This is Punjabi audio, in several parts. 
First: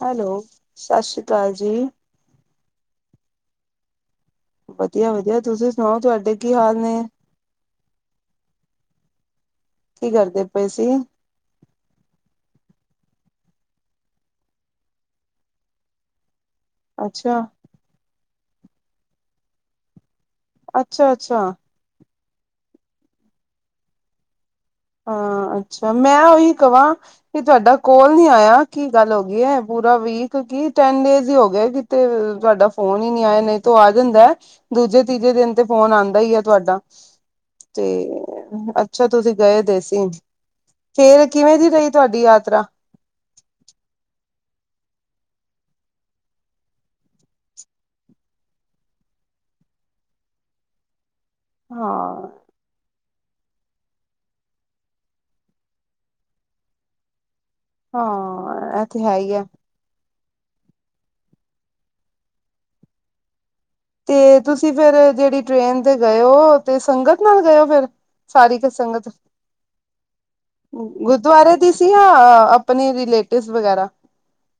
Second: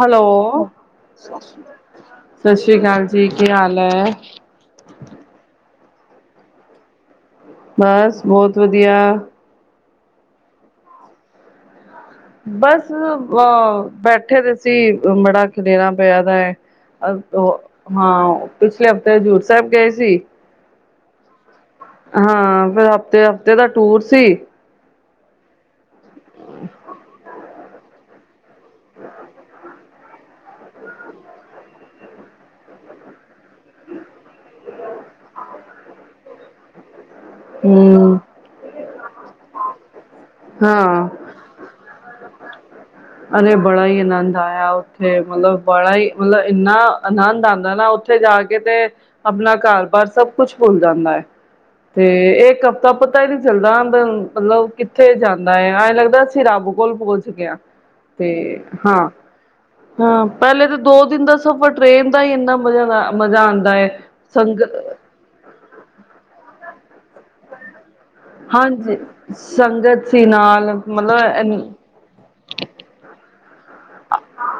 ਹੈਲੋ। ਸਤਿ ਸ੍ਰੀ ਅਕਾਲ ਜੀ ਸਸ ਸ਼੍ਰੀ ਕਾਲ ਜੀ ਕੀ ਹਾਲ ਐ। ਵਧੀਆ ਵਧੀਆ ਤੁਸੀਂ ਸੁਨਾਓ ਤੁਹਾਡੇ ਕੀ ਹਾਲ ਨੇ। ਬਸ ਬੋਤ ਵਧੀਆ। ਕੀ ਕਰਦੇ ਪਏ ਸੀ? ਬਸ ਅਹ ਬੈਠੇ ਦੇ ਸੀ, ਬੜਾ ਖਲੇਰਾ ਪਿਆ ਦਾ ਐ। ਅ ਅੱਛਾ ਓ ਹਾਂ, ਪਿਛਲੇ ਹਫ਼ਤੇ ਹਜ਼ੂਰ ਸਾਹਿਬ ਗਏ ਸੀ। ਅੱਛਾ-ਅੱਛਾ। ਹਾਂ ਫੇਰ ਹਫ਼ਤੇ-ਹਫ਼ਤੇ ਦਾ ਟੂਰ ਸੀ। ਹਾਂ, ਅੱਛਾ ਮੈਂ ਉਹੀ ਕਵਾਂ, ਕਿ ਤੁਹਾਡਾ ਕੋਲ ਨੀ ਆਇਆ ਕੀ ਗੱਲ ਹੋ ਗਈ ਐ ਪੂਰੀ ਰਾ ਵੀਕ ਕੀ, ਟੈਨ ਡੇਜ ਈ ਹੋ ਗਏ ਕਿਤੇ ਤੁਹਾਡਾ ਫੋਨ ਈ ਨੀ ਆਇਆ ਨਹੀਂ ਤੋ ਆ ਜਾਂਦਾ ਦੁ ਦੂਜੇ ਤੀਜੇ ਦਿਨ ਤੇ ਫੋਨ ਆਂਦਾ ਈ ਐ ਤੁਹਾਡਾ, ਹਮ ਤੇ ਅੱਛਾ ਤੁਸੀਂ ਗਏ ਦੇ ਸੀ। ਹਾਂ ਫੇਰ ਕਿਵੇਂ ਦੀ ਰਹੀ ਤੁਹਾਡੀ ਯਾਤਰਾ? ਅਰੇ ਬੜਾ ਈ ਆਨੰਦ ਆਇਆ। [unintelligible] ਉੱਥੇ ਮਲਬ ਬੜਾ ਈ ਮਲਬ ਇੰਨਾ ਆਨੰਦ ਆਂਦਾ ਨਾ ਉੱਥੇ ਜਾ ਕੇ ਤੇ, ਆਪਣਾ ਕਾਰ ਬਾਰ ਸਭ ਕੁੱਛ ਭੁੱਲ ਜਾਂਦਾ ਐ। ਤੇ ਹਾਂ ਇੱਕ ਹਫ਼ਤਾ ਪਤ ਪਤਾ ਈ ਨਈ ਚੱਲਦਾ [unintelligible] ਮਲਬ ਕਿੱਥੇ ਜਾਂਦਾ ਏ, ਐਂ ਲੱਗਦਾ ਅਸੀਂ ਰੱਬ ਕੋਲ ਪੋਂਚ ਗਏ ਆਂ। ਹਾਂ ਇਹ ਤੇ ਹੈ ਈ ਐ। ਹਾਂ, ਪਹਿਲੇ ਤੇ ਦੋ ਦਿਨ ਦਾ ਸਫ਼ਰ ਟ੍ਰੇਨ ਦਾ ਈ ਇੰਨਾ ਮਜ਼ੇਡਰ ਮਜ਼ਾ ਆਨ ਤੇ ਤੁਸੀਂ ਫੇਰ ਜਿਹੜੀ ਟ੍ਰੇਨ ਤੇ ਗਏ ਓ, ਤੇ ਸੰਗਤ ਨਾਲ ਗਏ ਓ ਫੇਰ? ਸਾਰੀ ਕੁ ਹਾਂਜੀ ਸੰਗਤ ਸੰਗਤ ਸੀ ਨਾਲ ਗੁਰਦੁਆਰੇ ਦੀ ਮਤਲਬ ਸੀ ਹਾਂ ਆਪਨੀ ਰਿਲੇ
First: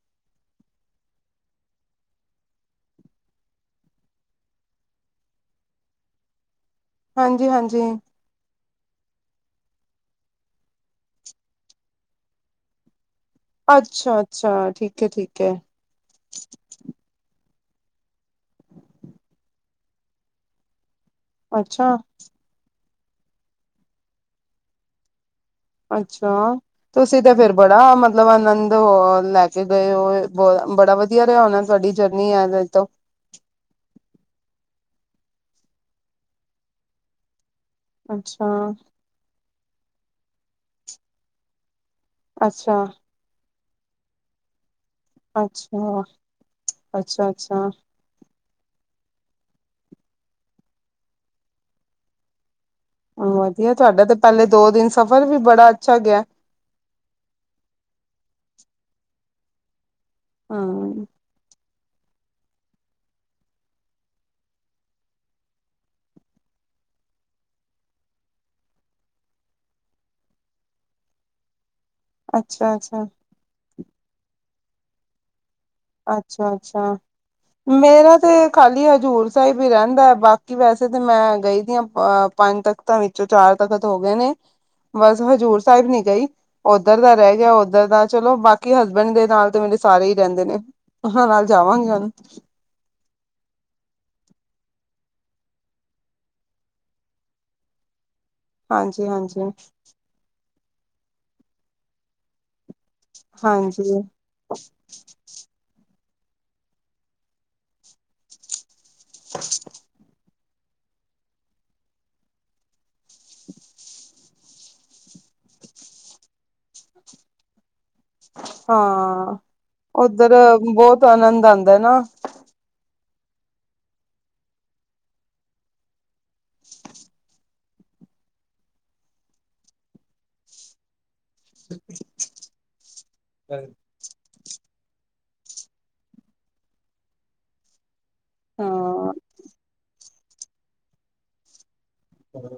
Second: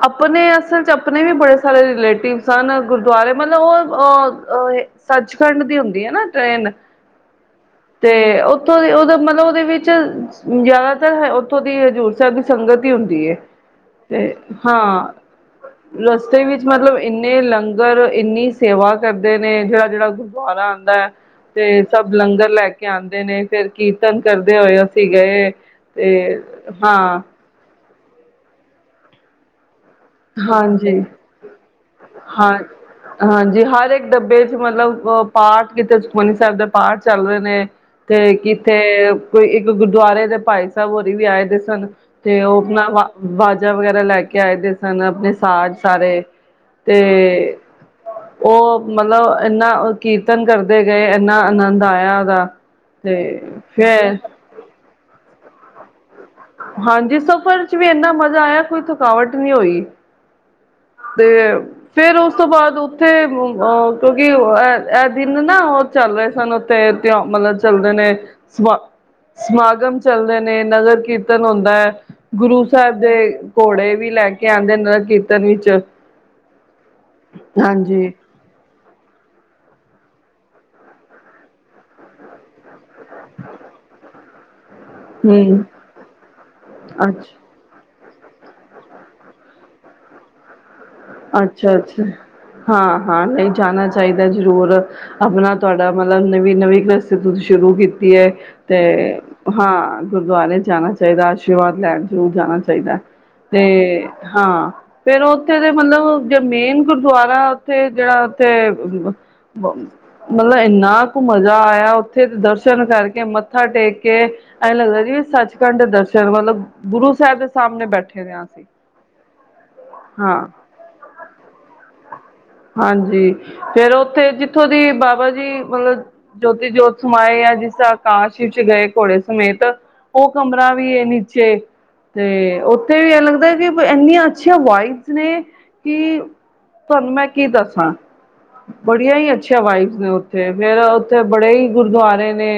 ਆਪਨੇ ਅਸਲ ਚ ਆਪਨੇ ਵੀ ਬੜੇ ਸਾਰੇ ਰੀਲੇ ਸਨ ਗੁਰਦੁਆਰੇ ਮਤਲਬ ਉਹ, ਉਹ ਅਹ ਸੱਚਖੰਡ ਦੀ ਹੁੰਦੀ ਐ ਨਾ ਟ੍ਰਰੇਨ। ਹਾਂਜੀ ਹਾਂਜੀ ਤੇ ਉੱਥੋਂ ਦੇ ਉਹਦਾ ਮਤਲਬ ਉਹਦੇ ਵਿੱਚ ਜਿਆਦਾਤਰ ਉੱਥੋਂ ਦੀ ਹਜ਼ੂਰ ਸਾਹਿਬ ਦੀ ਸੰਗਤ ਹੀ ਹੁੰਦੀ ਏ। ਅੱਛਾ ਤੇ ਅੱਛਾ ਠੀਕ ਹੈ ਹਾਂ ਠੀਕ ਹੈ ਰਸਤੇ ਵਿੱਚ ਮਤਲਬ ਇੰਨੇ ਲੰਗ ਲੰਗਰ ਇੰਨੀ ਸੇਵਾ ਕਰਦੇ ਨੇ ਜਿਹੜਾ-ਜਿਹੜਾ ਗੁਰਦੁਆਰਾ ਆਂਦਾ ਐ ਤੇ ਅੱਛਾ ਸਭ ਲੰਗਰ ਲੈ ਕਿਆਂਦੇ ਨੇ ਫਿਰ ਕੀਰਤਨ ਕਰਦੇ ਹੋਏ ਅਸੀਂ ਗਏ। ਤੇ ਅੱਛਾ, ਹਾਂ ਤੁਸੀਂ ਤੇ ਫਿਰ ਬੜਾ ਮਤਲਬ ਆਨੰਦ ਲੈ ਕੇ ਗਏ ਓਏ [unintelligible] ਬੜਾ ਹਾਂਜੀ ਵਧੀਆ ਰਿਹਾ ਉਹਨਾਂ ਤੁਹਾਡੀ ਜਰਨੀ ਹਾਂ [unintelligible] ਤੋਂ। ਹਾਂਜੀ ਹਰ ਇੱਕ ਡੱਬੇ ਚ ਮਤਲਬ ਪਾਠ, ਕਿਤੇ ਸੁਖਮਨੀ ਸਾਹਿਬ ਦੇ ਪਾਠ ਚੱਲ ਰਹੇ ਨੇ। ਤੇ ਅੱਛਾ ਕਿੱਥੇ ਕੋਈ ਇੱਕ ਗੁਰਦੁਆਰੇ ਦੇ ਭਾਈ ਸਾਹਿਬ ਹੋਰੀ ਵੀ ਆਏ ਦੇ ਸਨ ਤੇ ਉਹ ਅੱਛਾ ਆਪਣਾ ਵਾ ਵਾਜਾ ਵਗੈਰਾ ਲੈ ਕੇ ਆਏ ਦੇ ਸਨ ਅਪਨੇ ਸਾਜ ਅੱਛਾ ਸਾਰੇ ਤੇ ਅੱਛਾ ਅੱਛਾ ਉਹ ਮਤਲਬ ਏਨਾ ਕੀਰਤਨ ਕਰਦੇ ਗਏ, ਏਨਾ ਆਨੰਦ ਆਇਆ ਉਹਦਾ। ਤੇ ਵਧੀਆ ਤੁਹਾਡਾ ਤਾਂ ਫੇਰ ਪਹਿਲੇ ਦੋ ਦਿਨ ਸਫ਼ਰ ਵੀ ਬੜਾ ਅੱਛਾ ਗਿਆ। ਹਾਂਜੀ, ਸਫ਼ਰ ਚ ਵੀ ਏਨਾ ਮਜ਼ਾ ਆਇਆ ਕੋਈ ਥਕਾਵਟ ਨਹੀਂ ਹੋਈ। ਹਮ ਤੇ ਫੇਰ ਉਸ ਤੋਂ ਬਾਅਦ ਉੱਥੇ ਅ ਕਿਉਂਕਿ ਐ, ਐ ਦਿਨ ਨਾ ਉਹ ਚੱਲ ਰਹੇ ਸਨ ਉੱਥੇ [unintelligible] ਮਤਲਬ ਚੱਲਦੇ ਨੇ ਸਮਾ ਸਮਾਗਮ ਚੱਲਦੇ ਨੇ, ਨਗਰ ਕੀਰਤ ਕੀਰਤਨ ਹੁੰਂਦਾ ਐ ਗੁਰੂ ਅੱਛਾ ਸਾਹਿਬ ਅੱਛਾ ਦੇ ਘੋੜੇ ਵੀ ਲੈ ਕੇ ਆਂਦੇ ਨਗਰ ਕੀਰਤਨ ਚ। ਅੱਛਾ-ਅੱਛਾ, ਮੇਰਾ ਤੇ ਖਾਲੀ ਹਜ਼ੂਰ ਸਾਹਿਬ ਹੀ ਰਹਿੰਦਾ ਬਾਕੀ ਵੈਸੇ ਤਾਂ ਮੈਂ ਗਈ ਦੀ ਆਂ ਅ ਪੰਜ ਤਖ਼ਤਾਂ ਵਿੱਚੋਂ ਚਾਰ ਤਖ਼ਤ ਹੋ ਗ ਨੇ ਬਸ ਹਜ਼ੂਰ ਹਮ ਸਾਹਿਬ ਨੀ ਗਈ, ਉੱਧਰ ਦਾ ਅੱਛਾ ਰਹਿ ਗਿਆ ਉੱਧਰ ਦਾ ਚਲੋ ਬਾਕੀ ਹਸਬੈਂਡ ਦੇ ਨਾਲ ਤੇ ਮੇਰੇ ਸਾਰੇ ਹੀ ਰਹਿੰਦੇ ਨੇ। ਉਹਨਾਂ ਨਾਲ ਜਾਵਾਂਗੇ ਅੱਛਾ-ਅੱਛਾ, ਹੁਣ ਹਾਂ-ਹਾਂ ਨਹੀਂ ਜਾਣਾ ਚਾਹੀਦਾ ਜੀ। ਜ਼ਰੂਰ ਅਪਨਾ ਤੁਹਾਡਾ ਮਤਲਬ ਨਵੀਂ-ਨਵੀਂ [unintelligible] ਤੁਸੀ ਸ਼ੁਰੂ ਕੀ ਹੁੰਦੀ ਏ ਤੇ ਹਾਂਜੀ ਹਾਂਜੀ ਹਾਂ ਗੁਰਦੁਆਰੇ ਜਾਨਾ ਚਾਹੀਦਾ ਆਸ਼ੀਰਵਾਦ ਲੈਨ, ਜ਼ਰੂਰ ਜਾਨਾ ਚਾਹੀਦਾ ਹਾਂਜੀ ਤੇ ਹਾਂ ਫੇਰ ਓਥੇ ਮਤਲਬ ਜੋ ਮੇਨ ਗੁਰਦੁਆਰਾ ਓਥੇ ਜਿਹੜਾ ਓਥੇ ਮਤਲਬ ਇੰਨਾ ਕੁ ਮਜ਼ਾ ਆਇਆ ਉੱਥੇ ਦਰਸ਼ਨ ਕਰਕੇ ਮੱਥਾ ਟੇਕ ਕੇ ਐਂਜ਼ ਲੱਗਦਾ ਜਿਵੇਂ ਸੱਚਖੰਡ ਦਰਸ਼ਨ ਮਤਲਬ ਗੁਰੂ ਸਾਹਿਬ ਦੇ ਸਾਹਮਨੇ ਬੈਠੇ ਦੇ ਹਾਂ ਅਸੀਂ ਹਾਂ, ਉੱਧਰ ਹਾਂ ਬੋਤ ਆਨੰਦ ਆਂਦਾ ਨਾ। ਹਾਂਜੀ ਫੇਰ ਉੱਥੇ ਜਿੱਥੋਂ ਦੀ ਬਾਬਾ ਜੀ ਮਤਲਬ ਜੋਤੀ ਜੋਤ ਸਮਾਏ ਆ ਜਿਸ ਤਰ੍ਹਾਂ ਆਕਾਸ਼ ਵਿੱਚ ਗਏ ਘੋੜੇ ਸਮੇਤ ਉਹ ਕਮਰਾ ਵੀ ਏ ਨੀਚੇ। ਤੇ ਉੱਥੇ ਵੀ ਇਹ ਲੱਗਦਾ ਜਿਵੇਂ ਬਈ ਇੰਨੀਆਂ ਅੱਛੀਆਂ ਵਾਇਬਸ ਨੇ ਕਿ ਤੁਹਾਨੂੰ ਮੈਂ ਕੀ ਦੱਸਾਂ ਬੜੀਆਂ ਹਾਂ ਹੀ ਅੱਛੀਆਂ ਵਾਇਬਸ ਨੇ। ਫੇਰ, ਫੇਰ ਉੱਥੇ ਬੜੇ ਹੀ ਗੁਰਦੁਆਰੇ ਨੇ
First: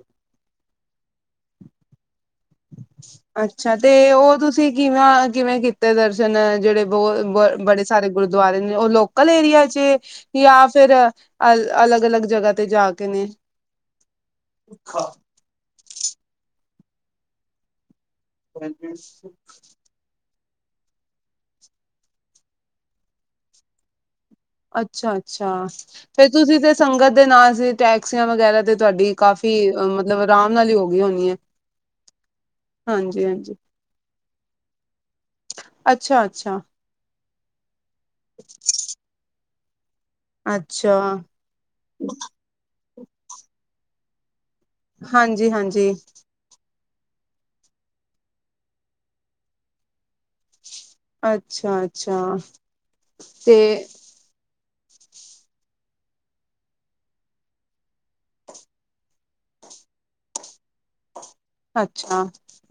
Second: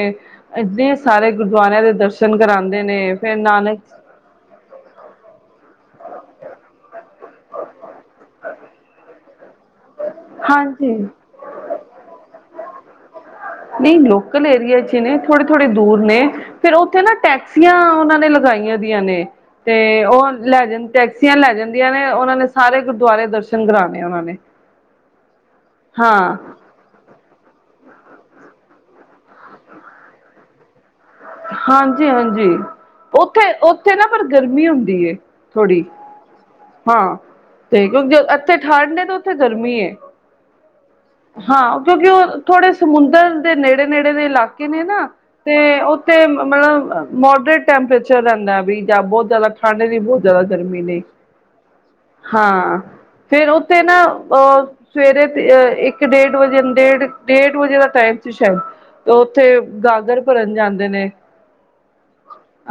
ਏਨੇ ਸਾਰੇ ਗੁਰਦੁਆਰਿਆਂ ਦੇ ਦਰਸ਼ਨ ਜਾਂਦੇ ਨੇ ਫੇਰ ਅੱਛਾ! ਨਾਨਕ ਤੇ ਉਹ ਤੁਸੀਂ ਕਿਵੇਂ-ਕਿਵੇਂ ਕੀਤੇ ਦਰਸ਼ਨ ਜਿਹੜੇ ਬਹੁ ਬ ਬੜੇ ਸਾਰੇ ਗੁਰਦੁਆਰੇ ਨੇ ਉਹ ਲੋਕਲ ਏਰੀਆ ਯਾ ਫੇਰ ਹਾਂਜੀ ਅ ਅਲੱਗ-ਅਲੱਗ ਜਗ੍ਹਾ ਤੇ ਜਾ ਕੇ ਨੇ? ਨਹੀਂ ਲੋਕਲ ਏਰੀਏ ਚ ਈ ਨੇ, ਥੋੜੇ-ਥੋੜੇ ਦੂਰ ਨੇ, ਫੇਰ ਉੱਥੇ ਨਾ ਟੈਕਸੀਆਂ ਉਹਨਾਂ ਨੇ ਲਗਾਈਆਂ ਦੀਆਂ ਨੇ ਤੇ ਉਹ ਲੈ ਜਾਨ, ਟੈਕਸੀਆਂ ਲੈ ਜਾਂਦੀਆਂ ਨੇ ਉਹਨਾਂ ਨੇ ਸਾਰੇ ਗੁਰਦੁਆਰੇ ਦਰਸ਼ਨ ਕਰਾਨੇ ਉਹਨਾਂ ਨੇ। ਅੱਛਾ-ਅੱਛਾ, ਫੇਰ ਹਾਂ ਤੁਸੀਂ ਤੇ ਸੰਗਤ ਦੇ ਨਾਲ ਸੀ ਟੈਕਸੀਆਂ ਵਗੈਰਾ ਤੇ ਤੁਹਾਡੀ ਕਾਫੀ, ਮਤਲਬ ਆਰਾਮ ਨਾਲ ਈ ਹੋ- ਗਈ ਹੋਣੀ ਹੈ ਹਾਂਜੀ-ਹਾਂਜੀ, ਹਾਂਜੀ ਉੱਥੇ, ਉੱਥੇ ਨਾ ਪਰ ਗਰਮੀ ਹੁੰਦੀ ਏ। ਥੋੜ੍ਹੀ ਅੱਛਾ-ਅੱਛਾ। ਹਾਂ, ਤੇ ਕਿਉਂਕਿ ਏਥੇ ਠੰਡ ਏ ਤੇ ਉੱਥੇ ਗਰਮੀ ਏ। ਅੱਛਾ ਹਾਂ ਕਿਉਂਕਿ ਉਹ ਥੋੜੇ ਸਮੁੰਦਰ ਦੇ ਨੇੜੇ-ਨੇੜੇ ਦੇ ਇਲਾਕ ਕੇ ਨੇ ਨਾ ਹਾਂਜੀ ਤੇ ਹਾਂਜੀ ਉੱਥੇ ਮਤਲਬ ਮੋਡਰੇਟ ਟੈਂਪਰੇਚਰ ਰਹਿੰਦਾ ਬਈ ਜਾਂ ਬੋਤ ਜ਼ਿਆਦਾ ਠੰਡ ਨੀ, ਬੋਤ ਜ਼ਿਆਦਾ ਗਰਮੀ ਨੀ। ਅੱਛਾ ਅੱਛਾ ਹਾਂ! ਫੇਰ ਤੇ ਉਥੇ ਨਾ ਅ ਸਵੇਰੇ ਤੇ ਅ ਇੱਕ-ਡੇਢ ਵਜੇ ਡੇਢ-ਡੇਢ ਵਜੇ ਦਾ ਟਾਈਮ ਸੀ ਸ਼ਾਇਦ। ਤੇ ਉੱਥੇ ਗਾਗਰ ਭਰਨ ਜਾਂਦੇ ਨੇ। ਅੱਛਾ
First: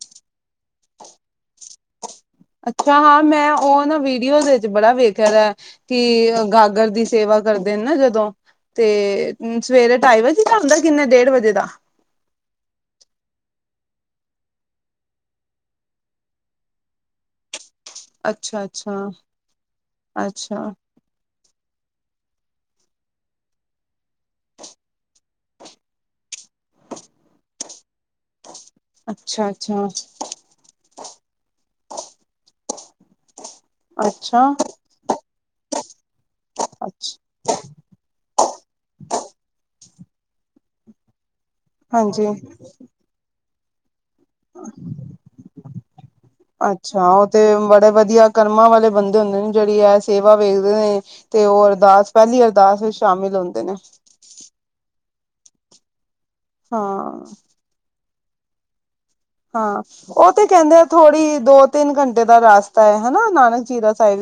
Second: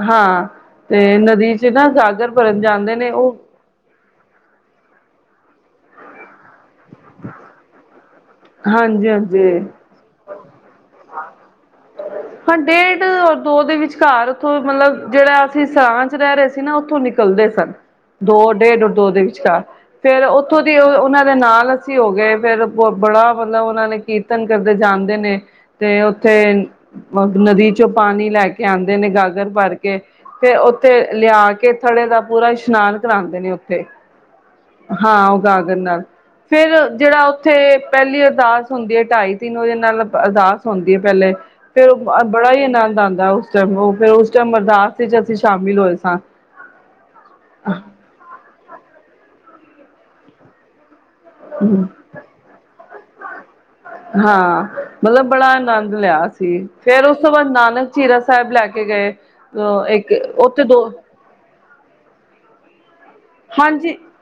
ਹਾਂ, ਤੇ ਨਦੀ ਚ ਨਾ ਗਾਗਰ ਭਰਨ ਜਾਂਦੇ ਅੱਛਾ! ਨੇ ਹਾਂ ਉਹ ਮੈਂ ਉਹ ਵੀਡੀਓ ਦੇ ਵਿੱਚ ਬੜਾ ਵੇਖਿਆ ਦਾ ਕਿ ਗਾਗਰ ਦੀ ਸੇਵਾ ਕਰਦੇ ਨੇ ਨਾ ਜਦ ਹਾਂਜੀ ਤੇ ਹਾਂਜੀ ਸਵੇਰੇ ਢਾਈ ਵਜੇ ਦਾ ਹੁੰਦਾ? ਕਿੰਨੇ ਡੇਢ ਵਜੇ ਦਾ! ਹਾਂ ਡੇਢ ਔਰ ਦੋ ਦੇ ਵਿਚਕਾਰ ਉੱਥੋਂ ਮਤਲਬ ਜਿਹੜਾ ਅਸੀਂ ਸਰਾਂ ਚ ਰਹਿ ਰਹੇ ਸੀ ਨਾ ਉੱਥੋਂ ਨਿਕਲਦੇ ਸਨ। ਦੋ ਅੱਛਾ ਡੇਢ ਔਰ ਅੱਛਾ ਦੋ ਦੇ ਵਿਚਕਾਰ ਫੇਰ ਉੱਥੋਂ ਅੱਛਾ ਦੀ ਉਹਨਾਂ ਦੇ ਨਾਲ ਹੋ ਗਏ। ਫੇਰ ਬੜਾ ਮਤਲਬ ਉਹਨਾਂ ਨੇ ਕੀਰਤਨ ਕਰਦੇ ਜਾਂਦੇ ਨੇ ਤੇ ਓ ਥੇ ਨਦੀ ਚੋਂ ਪਾਣੀ ਲੈ ਕੇ ਆਉਂਦੇ ਨੇ ਗਾਗਰ ਅੱਛਾ ਭਰ ਅੱਛਾ ਕੇ ਤੇ ਉੱਥੇ ਲਿਆ ਕੇ ਥੜੇ ਦਾ ਪੂਰਾ ਇਸ਼ਨਾਨ ਕਰਾਉਂਦੇ ਨੇ ਓ ਅੱਛਾ! ਹਾਂ ਉ ਗਾਗਣ ਨਾਲ ਫੇਰ ਅੱਛਾ ਜਿਹੜਾ ਉੱਥੇ ਪਹਿਲੀ ਅਰਦਾਸ ਹੁੰਦੀ ਐ-ਢਾਈ ਤਿੰਨ ਵਜੇ ਨਾਲ ਅਰਦਾਸ ਹੁੰਦੀ ਪੈਲੇ ਫੇਰ ਹਾਂਜੀ ਬੜਾ ਈ ਆਨੰਦ ਆਂਦਾ ਉਸ ਟਾਈਮ ਉਹ ਫਿਰ ਉਸ ਟਾਈਮ ਅਰਦਾਸ ਵਿੱਚ ਅਸੀਂ ਸ਼ਾਮਿਲ ਹੋਏ ਸਾਂ। ਅੱਛਾ! ਉਹ ਤੇ ਬੜੇ ਵਧੀਆ ਕਰਮਾਂ ਵਾਲੇ ਬੰਦੇ ਹੁੰਦੇ ਨੇ ਜਿਹੜੀ ਐ ਸੇਵਾ ਵੇਖਦੇ ਨੇ। ਤੇ ਉਹ ਅਰਦਾਸ ਪਹਿਲੀ ਅਰਦਾਸ ਵਿਚ ਸ਼ਾਮਿਲ ਹੁੰਦੇ ਨੇ। ਹਾਂ ਮਤਲਬ ਬੜਾ ਆਨੰਦ ਲਿਆ ਸੀ ਹਾਂ ਫੇਰ ਉਸ ਤੋਂ ਬਾਅਦ ਨਾਨਕ ਝੀਰਾ ਸਾਹਿਬ ਲੈ ਕੇ ਗਏ। ਹਾ ਅ ਇੱਕ ਉਹ ਤੇ ਉੱਥੇ ਕਹਿੰਦੇ ਦੋ ਆ ਥੋੜ੍ਹੀ ਦੋ-ਤਿੰਨ ਘੰਟੇ ਦਾ ਰਾਸਤਾ ਐ। ਨਾਨਕ ਝੀਰਾ ਹਾਂਜੀ ਸਾਹਿਬ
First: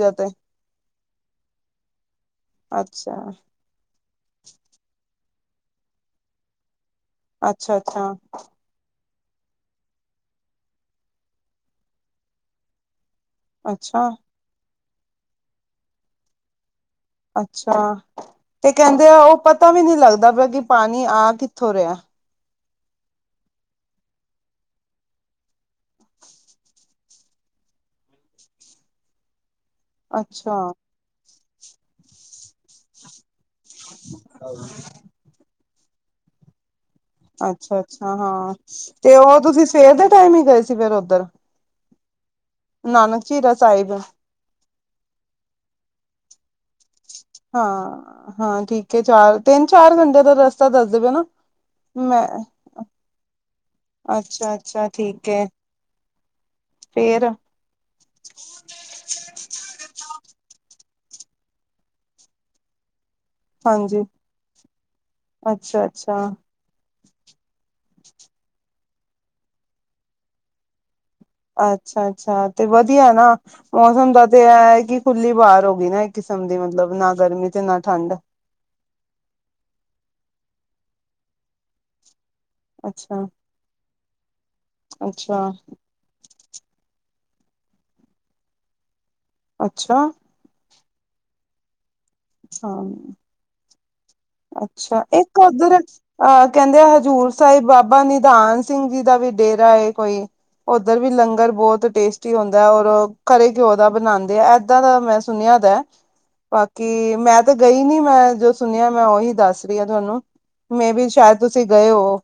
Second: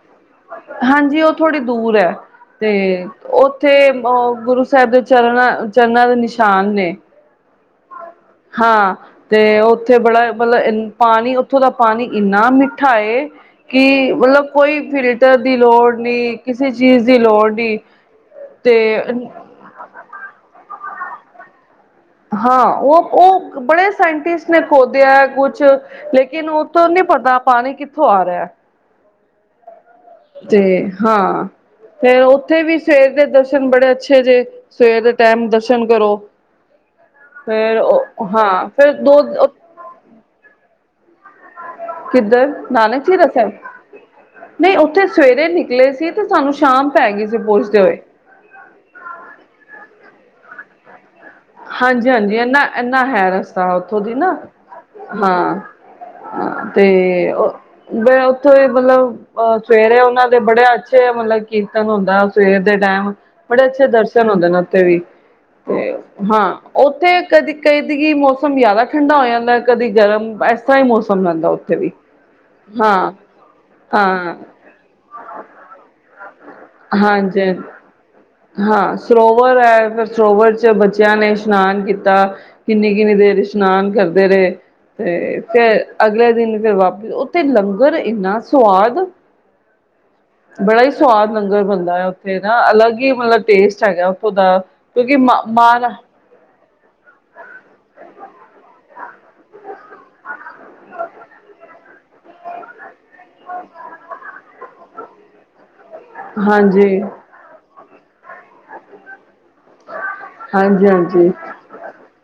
ਹਾਂਜੀ, ਉਹ ਥੋੜ੍ਹੀ ਦੂਰ ਐ ਤੇ ਅੱਛਾ ਉੱਥੇ ਉਹ ਗੁਰੂ ਸਾਹਿਬ ਦੇ ਚਰਨਾਂ -ਚਰਨਾਂ ਦੇ ਨਿਸ਼ਾਨ ਨੇ। ਅੱਛਾ! ਅੱਛਾ! ਅਤੇ ਉੱਥੇ ਬੜਾ ਮਤਲਬ ਐਨ ਪਾਣੀ ਉੱਥੋਂ ਦਾ ਪਾਣੀ ਇੰਨਾ ਮਿੱਠਾ ਐ ਅੱਛਾ ਕਿ ਮਤਲਬ ਕੋਈ ਫਿਲਟਰ ਦੀ ਲੋੜ ਨੀ ਕਿਸੇ ਚੀਜ਼ ਦੀ ਲੋੜ ਨੀ ਅੱਛਾ! ਤੇ ਕਹਿੰਦੇ ਆ ਉਹ ਪਤਾ ਵੀ ਨੀ ਲੱਗਦਾ ਪਿਆ ਕਿ ਪਾਣੀ ਆ ਕਿੱਥੋਂ ਰਿਹਾ। ਹਾਂ! ਉਹ-ਉਹ ਬੜੇ ਸਾਇੰਟਿਸਟ ਨੇ ਖੋਦਿਆ ਕੁਛ ਲੇਕਿਨ ਉਥੋਂ ਨੀ ਪਤਾ ਪਾਣੀ ਕਿੱਥੋਂ ਆ ਰਿਹਾ? ਅੱਛਾ ਤੇ ਹਾਂ ਫੇਰ ਓ ਉੱਥੇ ਵੀ ਸਵੇਰ ਦੇ ਦਰਸ਼ਨ ਬੜੇ ਅੱਛੇ ਜੇਹੇ। ਸਵੇਰ ਦੇ ਟਾਈਮ ਦਰਸ਼ਨ ਕਰੋ। ਅੱਛਾ! ਫੇਰ ਅੱਛਾ! ਹਾਂ! ਫੇਰ ਤੇ ਦੋ ਉਹ ਤੁਸੀਂ ਸਵੇਰ ਦੇ ਟਾਈਮ ਈ ਗਏ ਸੀ ਫੇਰ ਉਧਰ? ਕਿੱਧਰ? ਨਾਨਕ ਝੀਰਾ ਸਾਹਿਬ! ਨਈ ਉੱਥੇ ਸਵੇਰੇ ਨਿਕਲੇ ਸੀ ਤੇ ਸਾਨੂੰ ਸ਼ਾਮ ਪੈ ਗਈ ਸੀ ਪਹੁੰਚਦੇ ਹੋਏ। ਹਾਂ, ਹਾਂ, ਠੀਕ ਐ ਚਾਰ, ਤਿੰਨ-ਚਾਰ ਘੰਟੇ ਦਾ ਰਸਤਾ ਦਸਦੇ ਪਏ ਨਾ। ਹਾਂਜੀ ਮੈਂ ਹਾਂਜੀ ਏਨਾ-ਏਨਾ ਹੈ ਰਸਤਾ ਉੱਥੋਂ ਦੀ ਨਾ ਅੱਛਾ ਅੱਛਾ ਠੀਕ ਹੈ ਹਾਂ ਤੇ ਫੇਰ ਉੱਥੋ ਮਤਲਬ ਅ ਸਵੇਰੇ ਉਹਨਾਂ ਬੜੇ ਅੱਛੇ ਮਤਲਬ ਕੀਰਤਨ ਹੁੰਦਾ ਸਵੇਰ ਦੇ ਟਾਈਮ ਬੜੇ ਅੱਛੇ ਹਾਂਜੀ ਦਰਸ਼ਨ ਹੁੰਦੇ ਨੇ ਉੱਥੇ ਵੀ ਅੱਛਾ ਤੇ ਅੱਛਾ ਹਾਂ ਉੱਥੇ ਕਦੀ ਕਈ ਦੀ ਕਿ ਮੌਸਮ ਜ਼ਿਆਦਾ ਠੰਡਾ ਹੋ ਜਾਂਦਾ ਕਦੇ ਗਰਮ ਇਸ ਤਰ੍ਹਾਂ ਈ ਮੌਸਮ ਰਹਿੰਦਾ ਉੱਥੇ ਵੀ ਅੱਛਾ ਅੱਛਾ ਤੇ ਹਾਂ ਵਧੀਆ ਨਾ ਮੌਸਮ ਦਾ ਹਾਂ ਤੇ ਐਹ ਕਿ ਖੁੱਲੀ ਬਾਰ ਹੋ ਗਈ ਨਾ ਕਿਸਮ ਦੀ ਮਤਲਬ ਨਾ ਗਰਮੀ ਹਾਂਜੀ ਤੇ ਨਾ ਠੰਡ ਹਾਂ ਸਰੋਵਰ ਐ ਫਿਰ ਸਰੋਵਰ ਚ ਬੱਚਿਆਂ ਨੇ ਇਸ਼ਨਾਨ ਕੀਤਾ ਕਿੰਨੀ ਕਿੰਨੀ ਅੱਛਾ ਦੇਰ ਇਸ਼ਨਾਨ ਕਰਦੇ ਰਹੇ ਤੇ ਅੱਛਾ ਫੇਰ ਅਗਲੇ ਦਿਨ ਫੇਰ ਵਾਪਿਸ ਤੇ ਲੰਗਰ ਇੰਨਾ ਸਵਾਦ ਅੱਛਾ ਬੜਾ ਈ ਸਵਾਦ ਲੰਗਰ ਬਣਦਾ ਐ ਉੱਥੇ ਨਾ ਹਾਂ ਅਲੱਗ ਈ ਟੇਸਟ ਹੈਗਾ ਉੱਥੋ ਦਾ ਅੱਛਾ ਕਿਉਂਕਿ ਮ ਇੱਕ ਉੱਧਰ ਮਾਂ ਨਾ ਅਹ ਕਹਿੰਦੇ ਆ ਹਜ਼ੂਰ ਸਾਹਿਬ ਬਾਬਾ ਨਿਧਾਨ ਸਿੰਘ ਜੀ ਦਾ ਵੀ ਡੇਰਾ ਐ ਕੋਈ ਓਧਰ ਵੀ ਲੰਗਰ ਬੋਤ ਟੇਸਟੀ ਹੁੰਦਾ ਐ ਔਰ ਖਰੇ ਘਿਓ ਦਾ ਬਣਾਦੇ ਐ ਏਦਾਂ ਦਾ ਮੈਂ ਸੁਣਿਆ ਦਾ ਹਾਂਜੀ ਬਾਕੀ ਮੈਂ ਤੇ ਗਈ ਨੀ ਮੈਂ ਜੋ ਸੁਣਿਆ ਮੈਂ ਉਹੀ ਦੱਸ ਦੱਸ ਰਹੀ ਆ ਤੁਹਾਨੂੰ, ਹਾਂਜੀ ਮੇ ਬੀ ਹਾਂਜੀ ਸ਼ਾਇਦ ਤੁਸੀਂ ਗਏ ਹੋ।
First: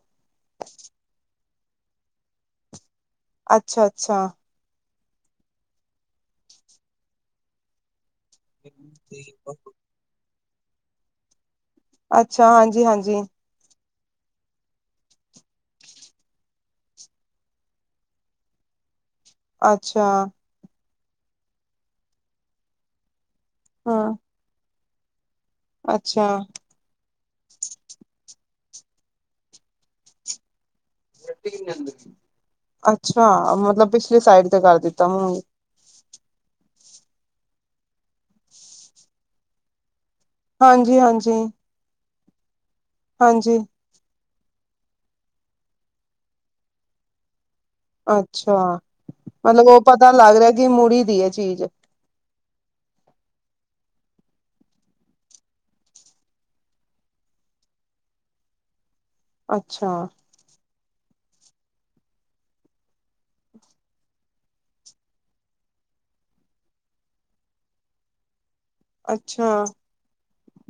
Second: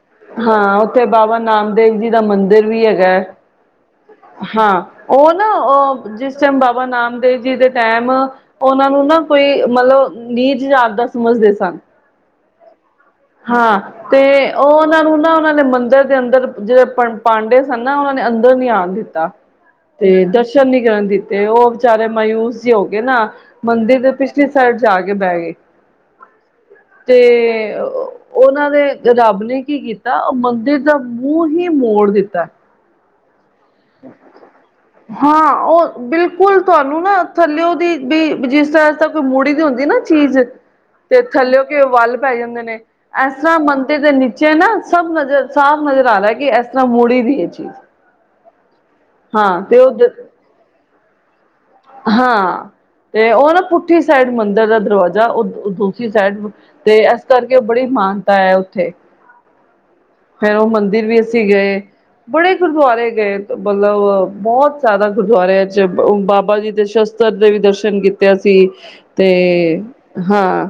ਹਾਂ ਉੱਥੇ ਬਾਬਾ ਨਾਮਦੇਵ ਜੀ ਦਾ ਮੰਦਿਰ ਵੀ ਹੈਗੈ, ਅੱਛਾ ਅੱਛਾ ਹਾਂ। ਉਹ ਨਾ ਅ ਜਿਸ ਟੈਮ ਬਾਬਾ ਨਾਮਦੇਵ ਜੀ ਦੇ ਟੈਮ ਉਹਨਾਂ ਨੂੰ ਨਾ ਕੋਈ ਮਤਲਬ ਨੀਜ ਜਾਤ ਦਾ ਸਮਝਦੇ ਸਨ। ਅੱਛਾ, ਹਾਂਜੀ, ਹਾਂਜੀ। ਹਾਂ। ਤੇ ਉਹ ਉਹਨਾਂ ਨੂੰ ਨਾ ਉਹਨਾਂ ਨੇ ਮੰਦਿਰ ਦੇ ਅੰਦਰ ਜਿਹੜੇ ਪਾਂਡੇ ਸਨ ਨਾ ਉਹਨਾਂ ਨੇ ਅੰਦਰ ਨੀ ਆਣ ਦਿੱਤੇ। ਅੱਛਾ ਤੇ ਦਰਸ਼ਨ ਨੀ ਕਰਨ ਦਿੱਤੇ ਉਹ ਵਿਚਾਰੇ ਮਾਯੂਸ ਜੇ ਹੋ ਕੇ ਨਾ ਮੰਦਿਰ ਦੇ ਹਾਂ ਪਿਛਲੀ ਸਾਈਡ ਜਾ ਕੇ ਬਹਿ ਗਏ। ਅੱਛਾ। ਤੇ ਉਹਨਾਂ ਦੇ ਰੱਬ ਨੇ ਕੀ ਕੀਤਾ ਮੰਦਿਰ ਦਾ ਮੂੰਹ ਹੀ ਮੋੜ ਦਿੱਤਾ। ਛਾ ਮਤਲਬ ਪਿਛਲੀ ਸਾਈਡ ਤੇ ਕਰ ਦਿੱਤਾ ਮੂੰ ਹਾਂ ਉਹ ਬਿਲਕੁਲ ਤੁਹਾਨੂੰ ਨਾ ਥੱਲਿਓ ਦੀ ਵੀ ਜਿਸ ਤਰ੍ਹਾਂ ਤ੍ਹਾਂ ਕੋਈ ਮੁੂੜੀ ਦੀ ਹੁੰਦੀ ਨਾ ਚੀਜ਼ ਹਾਂਜੀ ਤੇ ਹਾਂਜੀ ਥੱਲਿਓ ਕੇ ਵੱਲ ਪੈ ਜਾਂਦੇ ਨੇ ਇਸ ਹਾਂਜੀ ਤਰ੍ਹਾਂ ਮੰਦਿਰ ਦੇ ਨੀਚੇ ਨਾ। ਸਭ ਨਜ਼ਰ ਸਾਫ਼ ਨਜ਼ਰ ਆ ਰਿਹਾ ਕਿ ਇਸ ਤਰ੍ਹਾਂ ਮੁੋੜੀ ਦੀ ਇਹ ਚੀਜ਼। ਅੱਛਾ, ਹਾਂ ਮਤਲਬ ਤੇ ਉਹ ਪਤਾ ਲੱਗ ਰਿਹਾ ਕਿ ਮੁੜੀ ਦੀ ਹੈ ਚੀਜ਼। ਉਠੀ ਸਾਈਡ ਮੰਦਿਰ ਦਾ ਦਰਵਾਜ਼ਾ ਉਹ ਦੂਸਰੀ ਸਾਈਡ ਤੇ ਇਸ ਕਰਕੇ ਬੜੀ ਮਾਨਤਾ ਐ ਉੱਥੇ ਅੱਛਾ ਫੇਰ ਉਹ ਮੰਦਿਰ ਵੀ ਅਸੀਂ ਗਏ। ਬੜੇ ਗੁਰਦੁਆਰੇ ਗਏ ਮਤਲਬ ਬਹੁਤ ਜ਼ਿਆਦਾ ਗੁਰਦੁਆਰਿਆਂ ਚ ਬਾਬ ਬਾਬਾ ਜੀ ਦੇ ਸ਼ਸਤਰ ਦੇ ਵੀ ਦਰਸ਼ਨ ਕੀਤੇ ਅੱਸੀ ਤੇ, ਅੱਛਾ ਹਾਂ।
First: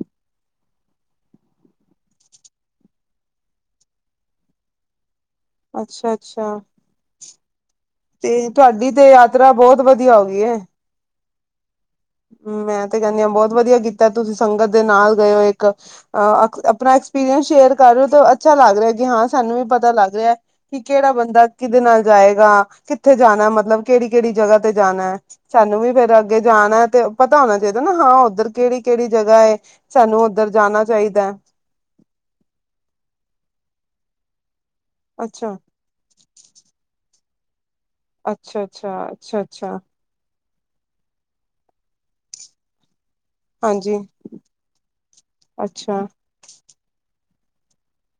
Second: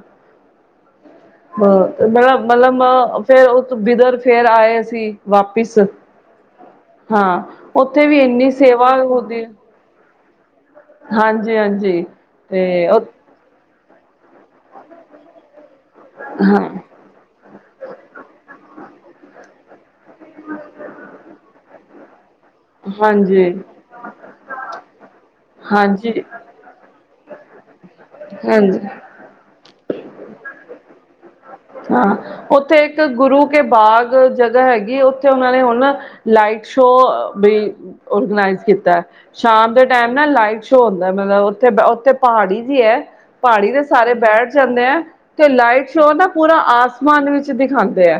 ਹਾਂ, ਤੇ ਮਤਬ-ਮਤਲਬ ਫੇਰ ਉਹ ਬਿਦਰ ਫੇਰ ਆਏ ਸੀ। ਵਾਪਿਸ, ਅੱਛਾ ਅੱਛਾ ਹਾਂ। ਉੱਥੇ ਵੀ ਤੇ ਇੰਨੀ ਤੁਹਾਡੀ ਸੇਵਾ ਤੇ ਹੁੰਦੀ ਯਾਤਰਾ ਬਹੁਤ ਵਧੀਆ ਹੋ ਗਈ ਏ। ਹਾਂਜੀ, ਹਾਂਜੀ, ਤੇ ਮੈਂ ਕਹਿੰਦੀ ਹਾਂ ਬਹੁਤ ਵਧੀਆ ਕੀਤਾ ਤੁਸੀਂ ਸੰਗਤ ਦੇ ਨਾਲ ਗਏ ਹੋ ਇੱਕ, ਅ ਆਪਣਾ ਐਕਸਪੀਰੀਅੰਸ ਸ਼ੇਅਰ ਕਰ ਰਹੇ ਹੋ ਤਾਂ ਅੱਛਾ ਲੱਗ ਰਿਹਾ। ਹਾਂ, ਸਾਨੂੰ ਵੀ ਪਤਾ ਲੱਗ ਰਿਹਾ ਕਿ ਕਿਹੜਾ ਬੰਦਾ ਕਿਦੇ ਨਾਲ ਜਾਏ ਗਾ, ਕਿੱਥੇ ਹਾਂਜੀ ਜਾਣਾ ਮਤਲਬ ਕਿਹੜੀ ਕਿਹੜੀ ਜਗ੍ਹਾ ਤੇ ਜਾਣੈ, ਸਾਨੂੰ ਵੀ ਫੇਰ ਹਾਂਜੀ ਅੱਗੇ ਜਾਣੈ ਪਤਾ ਹੋਣਾ ਚਾਹੀਦਾ ਨਾ ਹਾਂ ਉੱਧਰ ਕਿਹੜੀ ਹਾਂਜੀ ਕਿਹੜੀ ਜਗ੍ਹਾ ਏ ਸਾਨੂੰ ਉੱਧਰ ਜਾਣਾ ਚਾਹੀਦੈ। ਹਾਂ ਉੱਥੇ ਇੱਕ ਗੁਰੂ ਕੇ ਬਾਗ ਜਗ ਜ ਹੈਗੀ ਉੱਥੇ ਉਹਨਾਂ ਅੱਛਾ ਨੇ ਹੁਣ ਨਾ ਲਾਈਟ ਸ਼ੋ ਵੀ ਔਰਗਨਾਈਜ਼ ਅੱਛਾ ਅੱਛਾ ਕੀਤਾ ਅੱਛਾ ਸ਼ਾਮ ਅੱਛਾ ਦੇ ਟਾਈਮ ਨਾ ਲਾਈਟ ਛੋਂ ਹੁੰਦਾ ਮਤਲਬ ਉੱਥੇ ਉੱਥੇ ਪਹਾੜੀ ਜੀ ਹੈ। ਪਹਾੜੀ ਦੇ ਹਾਂਜੀ ਸਾਰੇ ਬੈਠ ਜਾਂਣੈ ਏ, ਤੇ ਲਾਈਟ ਅੱਛਾ ਸ਼ੋ ਨਾ ਪੂਰਾ ਆਸਮਾਨ ਵਿੱਚ ਦਿਖਾਂਦੇ ਐ।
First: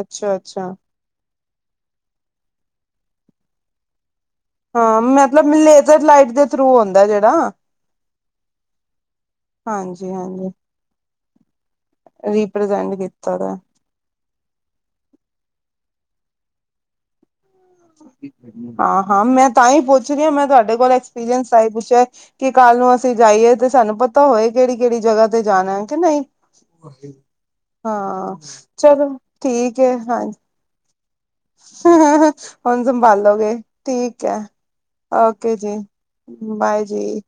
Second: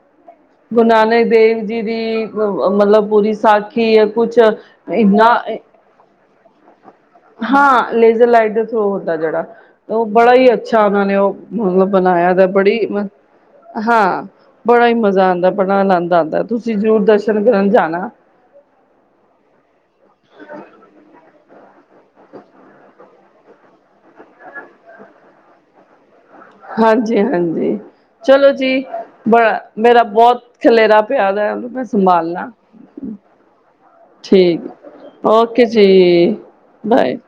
ਅੱਛਾ ਅੱਛਾ ਗੁਰੂ ਨਾਨਕ ਦੇਵ ਜੀ ਦੀ ਮਤਲਬ ਪੂਰੀ ਸਾਖੀ ਕੁਛ ਹਾਂ ਇੰਨਾ ਮਤਲਬ ਲੇਜ਼ਰ ਲਾਈਟ ਦੇ ਥਰੂ ਹੁੰਦਾ ਜਿਹੜਾ ਹਾਂ, ਲੇਜ਼ਰ ਲਾਈਟ ਦੇ ਥਰੂ ਹੁੰਦਾ ਜਿਹੜਾ ਉਹ ਹਾਂਜੀ ਬੜਾ ਹਾਂਜੀ ਹੀ ਅੱਛਾ ਉਹਨਾਂ ਨੇ ਉਹ ਮਤਲਬ ਬਣਾਇਆ ਤਾਂ ਬੜੀ, ਰੀਪ੍ਰਜੈਂਟ ਕੀਤਾ ਦਾ ਹਾਂ। ਬੜਾ ਹੀ ਮਜ਼ਾ ਆਂਦਾ ਬੜਾ ਆਨੰਦ ਆਂਦਾ ਤੁਸੀਂ ਜ਼ਰੂਰ ਦਰ ਹਾਂ, ਹਾਂ, ਮੈਂ ਤਾਂ ਹੀ ਪੁੱਛ ਰੀ ਆਂ, ਮੈਂ ਤੁਹਾਡੇ ਕੋਲ ਐਕਸਪੀਰੀੰਸ ਤਾਂਹੀ ਪੁੱਛਿਆ ਕਿ ਕੱਲ੍ਹ ਨੂੰ ਅਸੀਂ ਜਾਈਏ ਤੇ ਸਾਨੂੰ ਪਤਾ ਹੋਏ ਕਿਹੜੀ ਕਿਹੜੀ ਜਗ੍ਹਾ ਤੇ ਜਾਣਾ ਐ ਕਿ ਨਹੀਂ ਹਾਂਜੀ ਹਾਂਜੀ ਹਾਂ, ਚਲੋ ਜੀ ਚਲੋ ਬੜਾ ਠੀਕ ਐ ਮੇਰਾ ਹਾਂ ਬਹੁਤ ਖਲੇਰਾ ਪਿਆ ਦਾ ਮੈਂ ਸੰਭਾਲਣਾ ਹੁਣ ਸੰਭਾਲੋਗੇ, ਠੀਕ ਐ। ਓਕੇ ਜੀ, ਬਾਏ ਜੀ।